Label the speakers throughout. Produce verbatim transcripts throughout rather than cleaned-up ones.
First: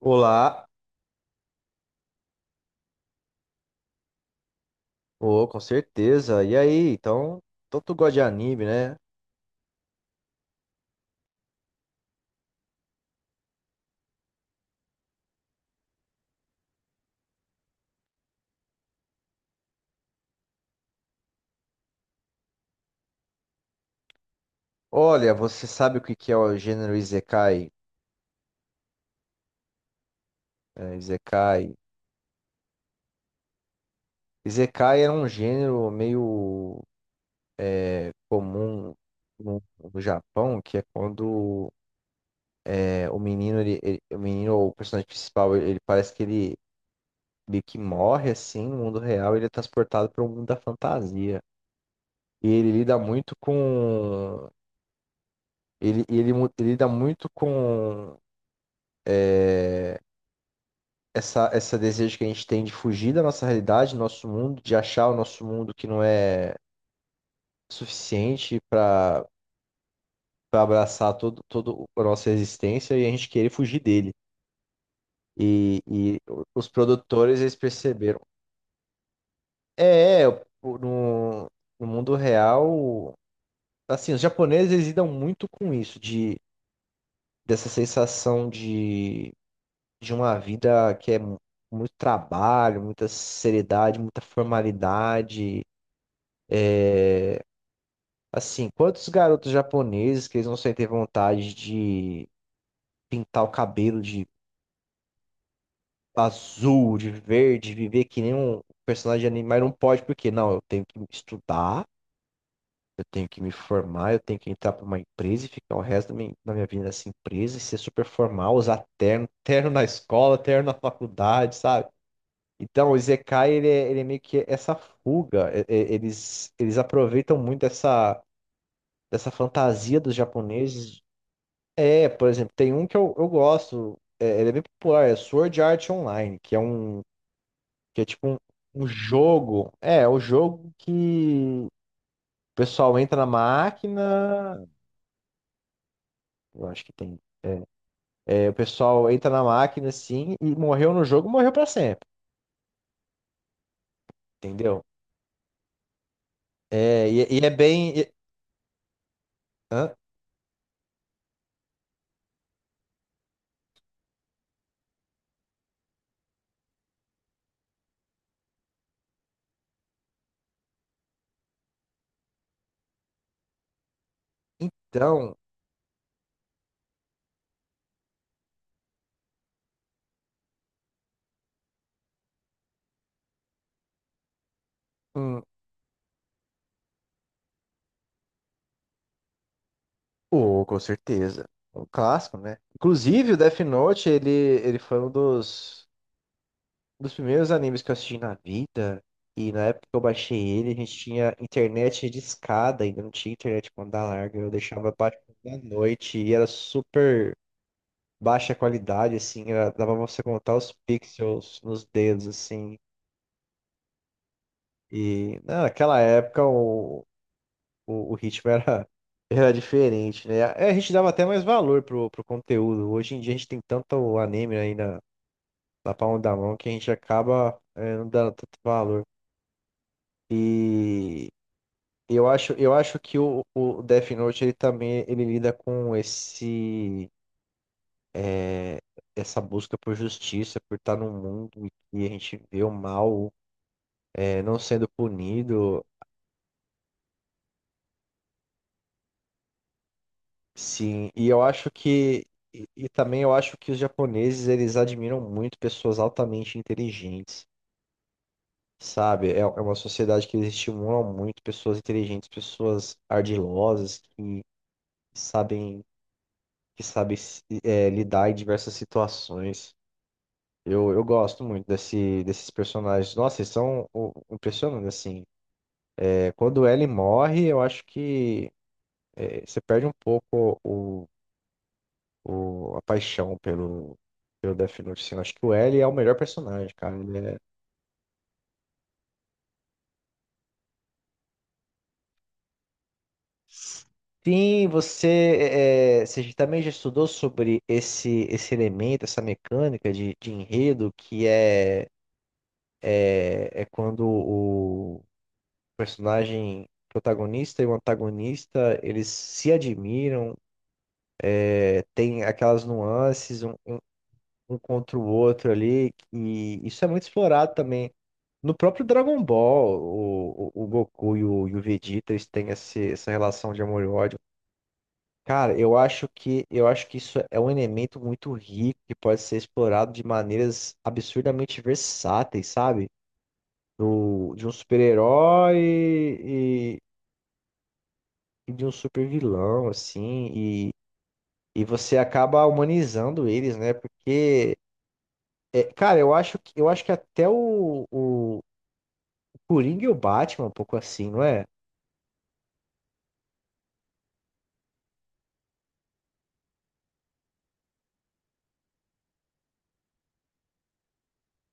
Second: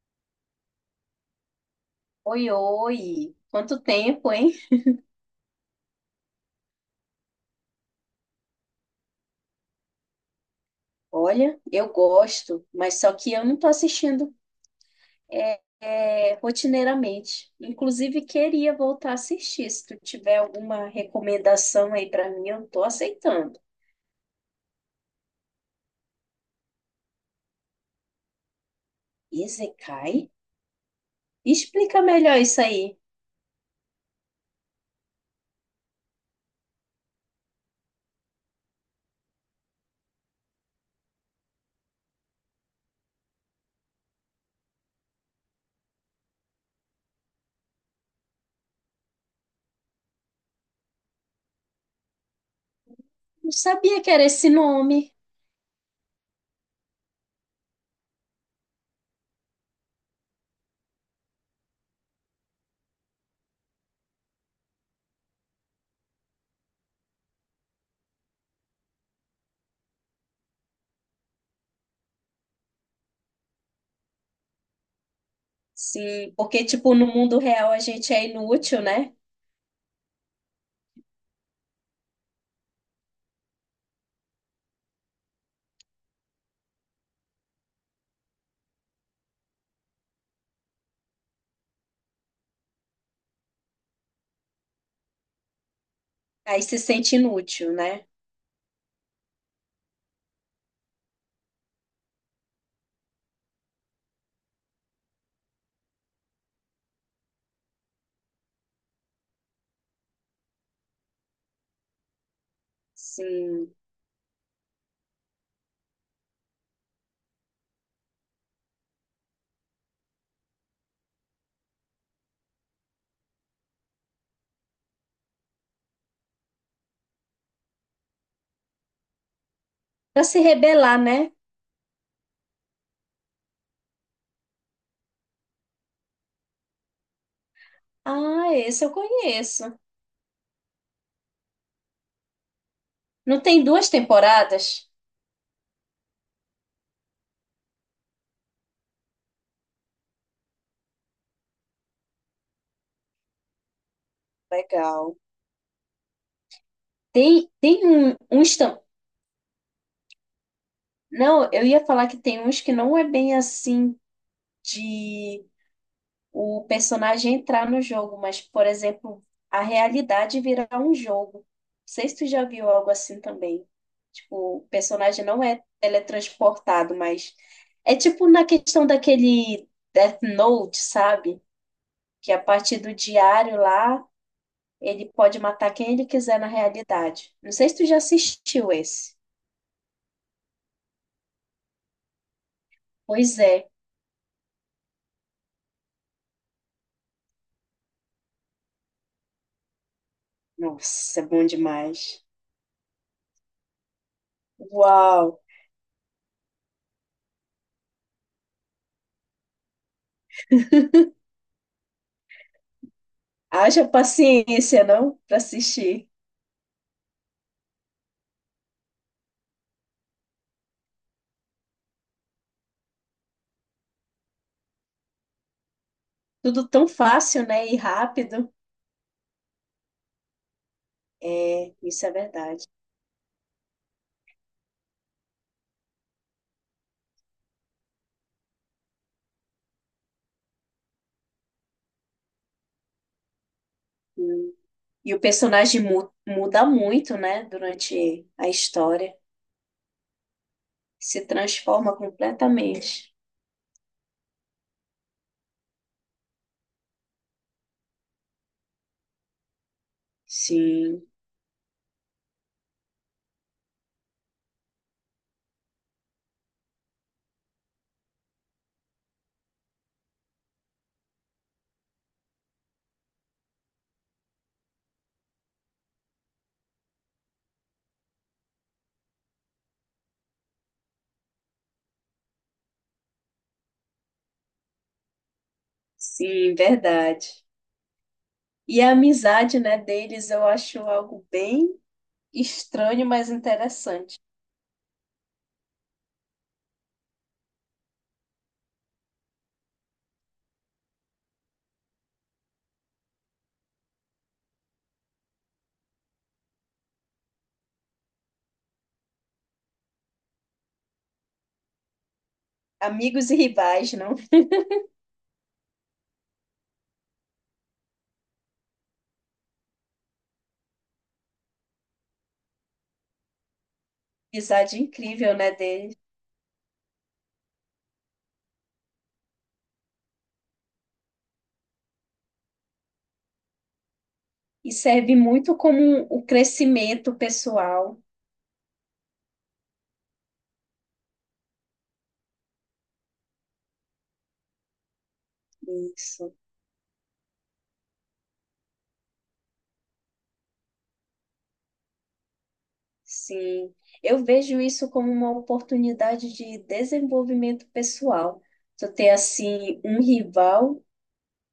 Speaker 1: Olá,
Speaker 2: Oi, oi! Quanto tempo, hein?
Speaker 1: oh, com certeza. E aí, então, então tu gosta de anime, né?
Speaker 2: Olha, eu gosto, mas só que eu não tô assistindo é, é, rotineiramente. Inclusive, queria voltar a assistir. Se tu tiver alguma recomendação aí pra mim, eu tô aceitando.
Speaker 1: Olha, você sabe o que que é o gênero Isekai?
Speaker 2: Isekai?
Speaker 1: É, Isekai.
Speaker 2: Explica melhor isso aí.
Speaker 1: Isekai é um gênero meio é, comum no, no Japão, que é quando é, o menino, ele, ele- o menino ou o personagem principal, ele, ele parece que ele meio que morre assim no mundo real, ele é transportado para o mundo da fantasia. E ele lida muito
Speaker 2: Não sabia que era esse
Speaker 1: com
Speaker 2: nome.
Speaker 1: ele, ele, mu- ele lida muito com é, essa, essa desejo que a gente tem de fugir da nossa realidade, do nosso mundo, de achar o nosso mundo que não é suficiente para para abraçar todo, todo a nossa existência e a gente querer fugir dele. E, e
Speaker 2: Sim, porque,
Speaker 1: os
Speaker 2: tipo, no mundo
Speaker 1: produtores, eles
Speaker 2: real a gente
Speaker 1: perceberam.
Speaker 2: é inútil, né?
Speaker 1: É, é, o- no, no mundo real, assim, os japoneses, eles lidam muito com isso, de, dessa sensação de, de uma vida que é mu- muito trabalho, muita seriedade, muita formalidade.
Speaker 2: Aí se sente inútil, né?
Speaker 1: Assim, quantos garotos japoneses que eles não sentem vontade de pintar o cabelo de azul, de verde, viver que nem um personagem de anime, mas não pode porque, não, eu tenho que estudar, eu tenho que me
Speaker 2: Sim.
Speaker 1: formar, eu tenho que entrar pra uma empresa e ficar o resto da minha, da minha vida nessa empresa e ser super formal, usar terno, terno na escola, terno na faculdade, sabe? Então, o Isekai, ele é, ele é meio que essa fuga, é- é- eles, eles aproveitam muito essa dessa fantasia dos
Speaker 2: Pra se rebelar,
Speaker 1: japoneses.
Speaker 2: né?
Speaker 1: É, por exemplo, tem um que eu, eu gosto, é, ele é bem popular, é Sword Art Online, que é um, que é tipo um,
Speaker 2: Ah, esse
Speaker 1: um
Speaker 2: eu
Speaker 1: jogo,
Speaker 2: conheço.
Speaker 1: é, é o jogo que o pessoal entra na
Speaker 2: Não tem duas
Speaker 1: máquina,
Speaker 2: temporadas?
Speaker 1: eu acho que tem, é, o pessoal entra na máquina assim, e morreu no jogo, morreu pra sempre, entendeu?
Speaker 2: Legal.
Speaker 1: É, e, e
Speaker 2: Tem,
Speaker 1: é
Speaker 2: tem
Speaker 1: bem, e-
Speaker 2: um, uns. Tam-
Speaker 1: hã?
Speaker 2: Não, eu ia falar que tem uns que não é bem assim de o personagem entrar no jogo, mas, por exemplo, a realidade virar um jogo. Não sei se tu já viu algo assim também. Tipo, o personagem
Speaker 1: Então,
Speaker 2: não é teletransportado, mas é tipo na questão daquele Death Note, sabe? Que é a partir do diário lá. Ele pode
Speaker 1: hum,
Speaker 2: matar quem ele quiser na realidade. Não sei se tu já assistiu esse.
Speaker 1: oh, com certeza, é um clássico, né? Inclusive, o
Speaker 2: Pois é.
Speaker 1: Death Note, ele, ele foi um dos um dos primeiros animes que eu assisti na vida, e na época que eu baixei ele, a gente
Speaker 2: Nossa, é
Speaker 1: tinha
Speaker 2: bom
Speaker 1: internet de
Speaker 2: demais.
Speaker 1: escada, ainda não tinha internet com banda larga, eu deixava baixo
Speaker 2: Uau!
Speaker 1: da noite e era super baixa qualidade, assim, era- dava pra você contar os pixels nos dedos, assim.
Speaker 2: Haja paciência, não? Pra
Speaker 1: E não, naquela
Speaker 2: assistir.
Speaker 1: época o, o, o ritmo era, era diferente, né? É, a gente dava até mais valor pro, pro conteúdo. Hoje em dia a gente tem tanto anime aí na, na palma da mão
Speaker 2: Tudo
Speaker 1: que a
Speaker 2: tão
Speaker 1: gente
Speaker 2: fácil,
Speaker 1: acaba
Speaker 2: né? E
Speaker 1: é, não dando
Speaker 2: rápido.
Speaker 1: tanto valor. E.
Speaker 2: É, isso é
Speaker 1: Eu acho,
Speaker 2: verdade.
Speaker 1: eu acho que o, o Death Note ele também ele lida com esse é, essa busca por justiça, por estar num mundo em que a gente vê o mal é,
Speaker 2: Hum.
Speaker 1: não sendo
Speaker 2: E o personagem
Speaker 1: punido.
Speaker 2: mu- muda muito, né? Durante a história.
Speaker 1: Sim.
Speaker 2: Se
Speaker 1: E eu acho
Speaker 2: transforma
Speaker 1: que e, e
Speaker 2: completamente.
Speaker 1: também eu acho que os japoneses eles admiram muito pessoas altamente inteligentes, sabe? É, é uma sociedade que eles
Speaker 2: Sim,
Speaker 1: estimulam muito pessoas inteligentes, pessoas ardilosas que sabem que sabem se- é, lidar em diversas situações. Eu, eu gosto muito desse, desses personagens. Nossa, eles são o- impressionantes, assim. É, quando ele morre, eu acho que é, você perde um pouco o, o- a paixão pelo, pelo Death Note, assim. Eu acho que o L é o melhor
Speaker 2: sim,
Speaker 1: personagem, cara. Ele
Speaker 2: verdade.
Speaker 1: é-
Speaker 2: E a amizade, né, deles eu acho algo bem estranho, mas interessante.
Speaker 1: sim, você, é, é, você também já estudou sobre esse, esse elemento, essa mecânica de, de enredo, que é, é, é quando personagem protagonista e o antagonista, eles se admiram, é, tem aquelas
Speaker 2: Amigos e
Speaker 1: nuances um, um-
Speaker 2: rivais, não?
Speaker 1: um contra o outro ali, e isso é muito explorado também. No próprio Dragon Ball, o, o, o Goku e o, e o Vegeta, eles têm esse, essa relação de amor e ódio.
Speaker 2: Amizade incrível, né,
Speaker 1: Cara, eu
Speaker 2: dele.
Speaker 1: acho que eu acho que isso é um elemento muito rico que pode ser explorado de maneiras absurdamente versáteis, sabe? Do, de um
Speaker 2: E serve
Speaker 1: super-herói
Speaker 2: muito como o
Speaker 1: e
Speaker 2: crescimento pessoal.
Speaker 1: de um super vilão, assim, e, e você acaba humanizando eles, né? Porque, é, cara, eu
Speaker 2: Isso,
Speaker 1: acho que, eu acho que até o, o Coringa e o Batman é um pouco assim, não é?
Speaker 2: sim. Eu vejo isso como uma oportunidade de desenvolvimento pessoal. Tu ter, assim, um rival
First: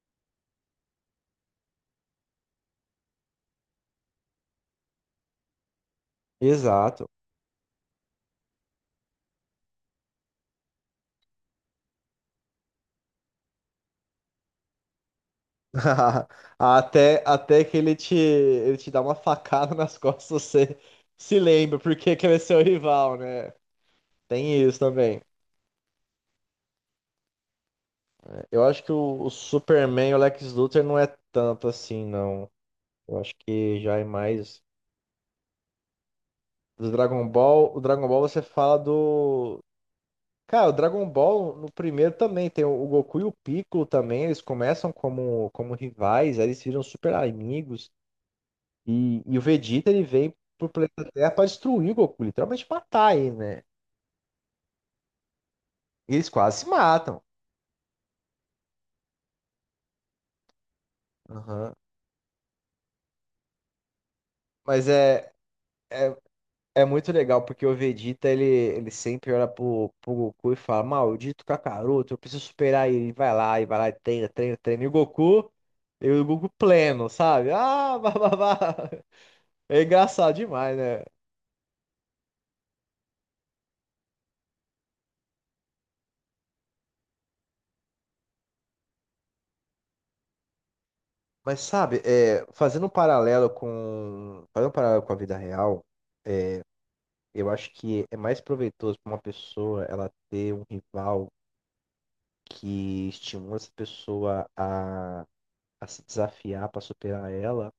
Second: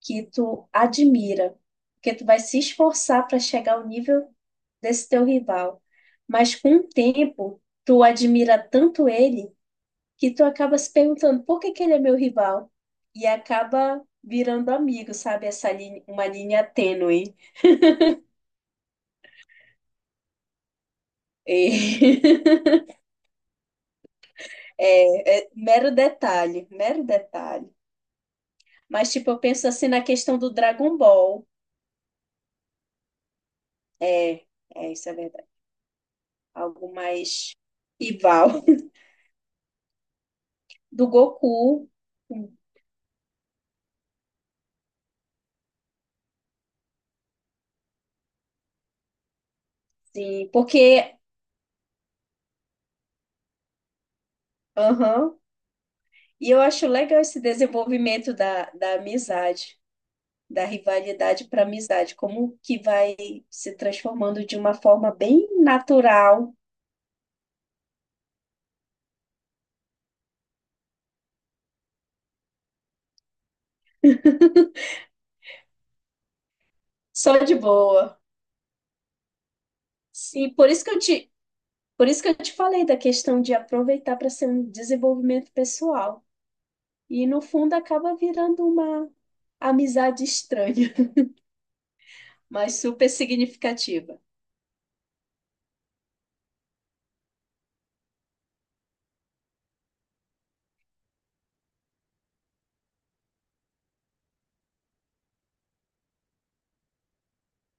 Speaker 2: que tu admira, porque tu vai se esforçar para chegar ao nível desse teu rival. Mas com o
Speaker 1: Exato.
Speaker 2: tempo, tu admira tanto ele que tu acaba se perguntando por que que ele é meu rival e acaba virando amigo, sabe? Essa linha, uma linha
Speaker 1: Até,
Speaker 2: tênue.
Speaker 1: até que ele te, ele te dá uma facada nas costas, você se lembra porque que ele é seu
Speaker 2: E
Speaker 1: rival, né? Tem isso também.
Speaker 2: é, é mero detalhe, mero detalhe.
Speaker 1: Eu acho que
Speaker 2: Mas
Speaker 1: o, o
Speaker 2: tipo, eu penso assim na
Speaker 1: Superman e o
Speaker 2: questão
Speaker 1: Lex
Speaker 2: do
Speaker 1: Luthor
Speaker 2: Dragon
Speaker 1: não é
Speaker 2: Ball.
Speaker 1: tanto assim, não. Eu acho que já é
Speaker 2: É,
Speaker 1: mais.
Speaker 2: é isso é verdade.
Speaker 1: Do
Speaker 2: Algo
Speaker 1: Dragon
Speaker 2: mais
Speaker 1: Ball, o Dragon Ball você
Speaker 2: rival
Speaker 1: fala do. Cara, o Dragon
Speaker 2: do
Speaker 1: Ball no
Speaker 2: Goku,
Speaker 1: primeiro também tem o Goku e o Piccolo também. Eles começam como, como rivais, aí eles viram super amigos. E, e o Vegeta ele vem
Speaker 2: sim,
Speaker 1: pro planeta
Speaker 2: porque
Speaker 1: Terra pra destruir o Goku, literalmente matar ele, né?
Speaker 2: aham.
Speaker 1: E eles
Speaker 2: E
Speaker 1: quase
Speaker 2: eu
Speaker 1: se
Speaker 2: acho legal
Speaker 1: matam.
Speaker 2: esse desenvolvimento da, da amizade. Da rivalidade para
Speaker 1: Aham.
Speaker 2: amizade, como que vai se transformando de uma
Speaker 1: Mas
Speaker 2: forma
Speaker 1: é.
Speaker 2: bem
Speaker 1: é,
Speaker 2: natural,
Speaker 1: É muito legal porque o Vegeta ele, ele sempre olha pro, pro Goku e fala: Maldito Kakaroto, eu preciso superar ele. E vai lá, e vai lá, e treina, treina, treina. E o Goku, e o Goku pleno,
Speaker 2: só
Speaker 1: sabe?
Speaker 2: de
Speaker 1: Ah,
Speaker 2: boa.
Speaker 1: bababá. É engraçado
Speaker 2: Sim, por
Speaker 1: demais,
Speaker 2: isso que eu
Speaker 1: né?
Speaker 2: te, por isso que eu te falei da questão de aproveitar para ser um desenvolvimento pessoal. E no fundo acaba virando uma amizade estranha,
Speaker 1: Mas sabe, é,
Speaker 2: mas
Speaker 1: fazendo um
Speaker 2: super
Speaker 1: paralelo
Speaker 2: significativa.
Speaker 1: com, fazendo um paralelo com a vida real, eu acho que é mais proveitoso para uma pessoa ela ter um rival que estimula essa pessoa a, a se desafiar para superar ela,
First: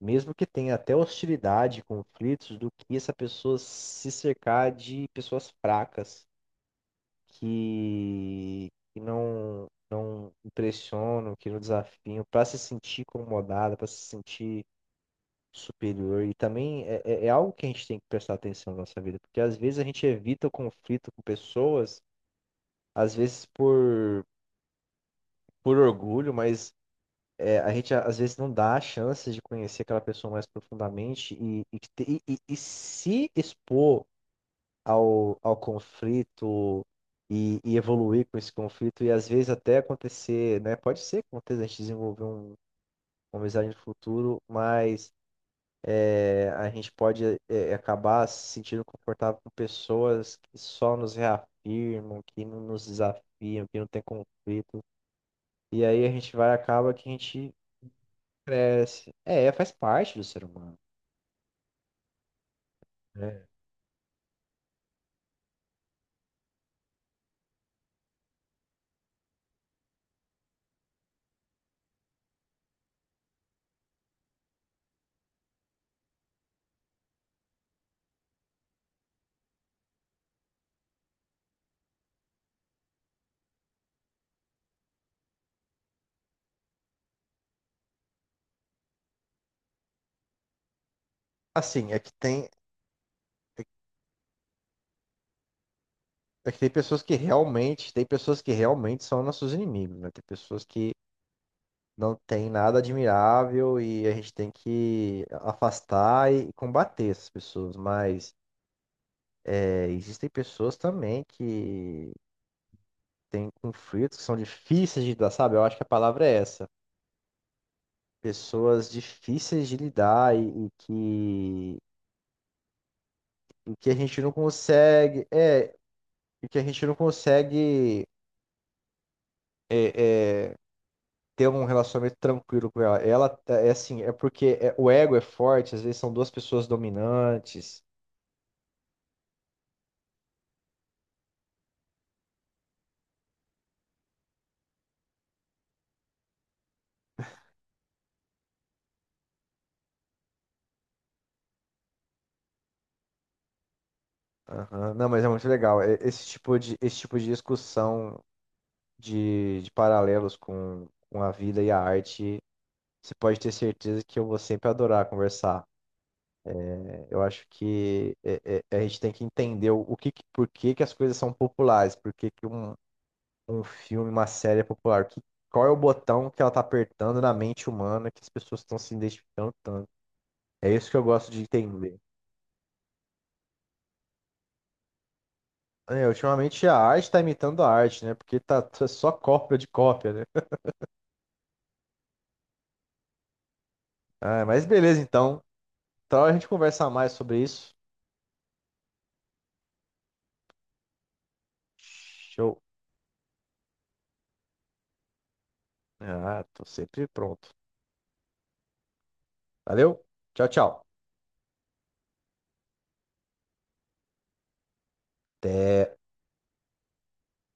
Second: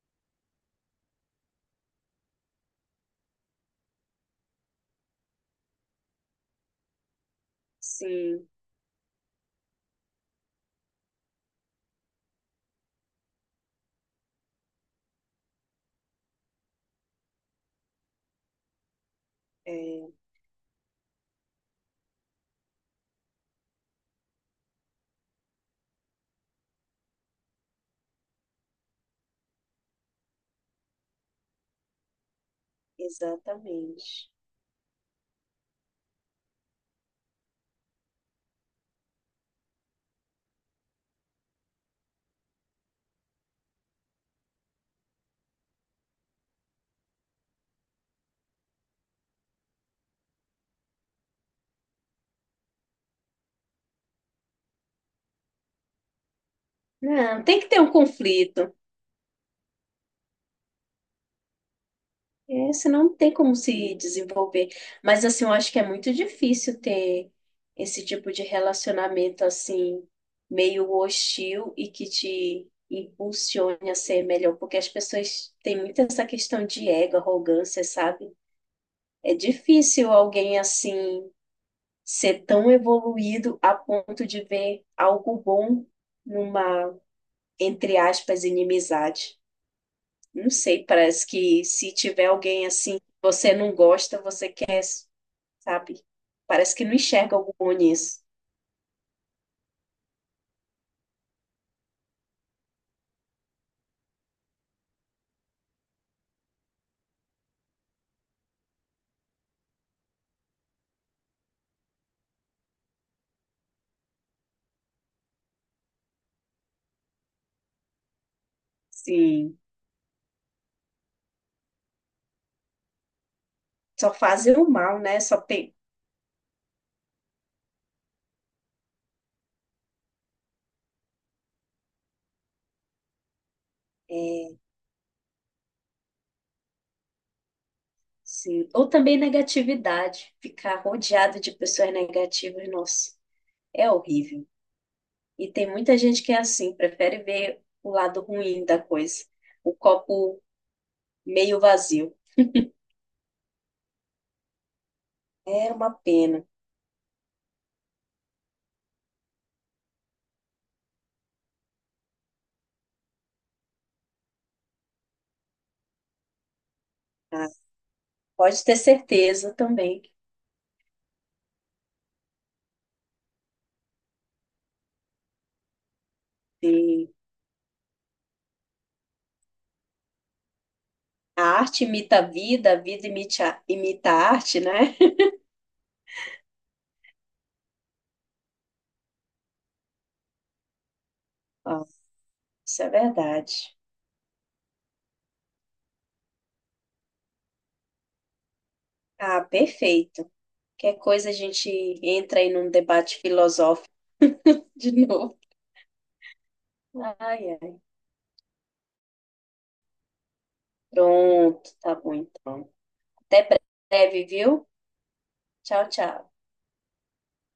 Speaker 1: mesmo que tenha até hostilidade, conflitos, do que essa pessoa se cercar de pessoas fracas,
Speaker 2: Sim,
Speaker 1: que, que não, não impressionam, que não desafiam, para se sentir incomodada, para se sentir superior. E também é, é é algo que a gente tem que prestar atenção na nossa vida, porque às vezes a gente
Speaker 2: é,
Speaker 1: evita o conflito com pessoas, às vezes por, por orgulho, mas é, a gente às vezes não dá a chance de conhecer aquela pessoa mais profundamente e, e, que te- e- e se expor
Speaker 2: exatamente.
Speaker 1: ao, ao conflito e, e evoluir com esse conflito e às vezes até acontecer, né? Pode ser que aconteça, a gente desenvolver um, uma amizade no futuro, mas é, a gente pode é, acabar se sentindo confortável com pessoas que só nos reafirmam, que não nos desafiam, que não tem conflito. E aí a gente vai, acaba que a
Speaker 2: Não,
Speaker 1: gente
Speaker 2: tem que ter um conflito.
Speaker 1: cresce. É, faz parte do ser humano.
Speaker 2: É, senão não tem
Speaker 1: É.
Speaker 2: como se desenvolver. Mas assim, eu acho que é muito difícil ter esse tipo de relacionamento assim, meio hostil e que te impulsione a ser melhor, porque as pessoas têm muito essa questão de ego, arrogância, sabe? É difícil alguém assim ser tão evoluído a ponto de ver algo bom numa, entre aspas, inimizade. Não sei, parece que se
Speaker 1: Assim, é que
Speaker 2: tiver
Speaker 1: tem,
Speaker 2: alguém assim você não gosta, você sabe?
Speaker 1: é que tem
Speaker 2: Parece que não
Speaker 1: pessoas que
Speaker 2: enxerga algo bom
Speaker 1: realmente, tem
Speaker 2: nisso.
Speaker 1: pessoas que realmente são nossos inimigos, né? Tem pessoas que não tem nada admirável e a gente tem que afastar e combater essas pessoas, mas é, existem pessoas também que têm conflitos que são difíceis de lidar, sabe? Eu acho que a palavra é essa. Pessoas
Speaker 2: Sim,
Speaker 1: difíceis de lidar e, e que, e que a
Speaker 2: só
Speaker 1: gente não
Speaker 2: fazer o mal, né?
Speaker 1: consegue,
Speaker 2: Só pe...
Speaker 1: é, e que a gente não consegue é, é, ter um relacionamento tranquilo com ela. Ela tá, é assim, é porque
Speaker 2: é,
Speaker 1: é- o ego é forte, às vezes são duas pessoas dominantes.
Speaker 2: sim. Ou também negatividade, ficar rodeado de pessoas negativas, nossa, é horrível. E tem muita gente que é assim, prefere ver o lado ruim da coisa, o copo meio vazio.
Speaker 1: Aham. Não, mas é muito
Speaker 2: É
Speaker 1: legal.
Speaker 2: uma
Speaker 1: É- esse
Speaker 2: pena.
Speaker 1: tipo de, esse tipo de discussão de, de paralelos com, com a vida e a arte, você pode ter certeza que eu vou sempre adorar conversar. É, eu acho
Speaker 2: Tá?
Speaker 1: que
Speaker 2: Pode
Speaker 1: é-
Speaker 2: ter
Speaker 1: é- a gente tem que
Speaker 2: certeza
Speaker 1: entender o, o
Speaker 2: também
Speaker 1: que, que- por que que as coisas são populares, por que que um, um filme, uma série é popular, que- qual é o botão que ela está
Speaker 2: que
Speaker 1: apertando na mente humana que as pessoas estão se identificando tanto. É isso que eu gosto de
Speaker 2: a arte
Speaker 1: entender.
Speaker 2: imita a vida, a vida imita imita a arte, né?
Speaker 1: É, ultimamente a arte tá imitando a arte, né? Porque tá t- só cópia de cópia, né?
Speaker 2: Ó, isso é verdade.
Speaker 1: Ah, mas beleza, então. Então a gente conversa mais sobre isso.
Speaker 2: Ah, perfeito. Qualquer coisa a gente entra aí
Speaker 1: Show.
Speaker 2: num debate filosófico de novo.
Speaker 1: Ah, tô sempre pronto.
Speaker 2: Ai, ai.
Speaker 1: Valeu. Tchau, tchau.
Speaker 2: Pronto, tá bom então. Até breve, viu?
Speaker 1: Até.
Speaker 2: Tchau, tchau.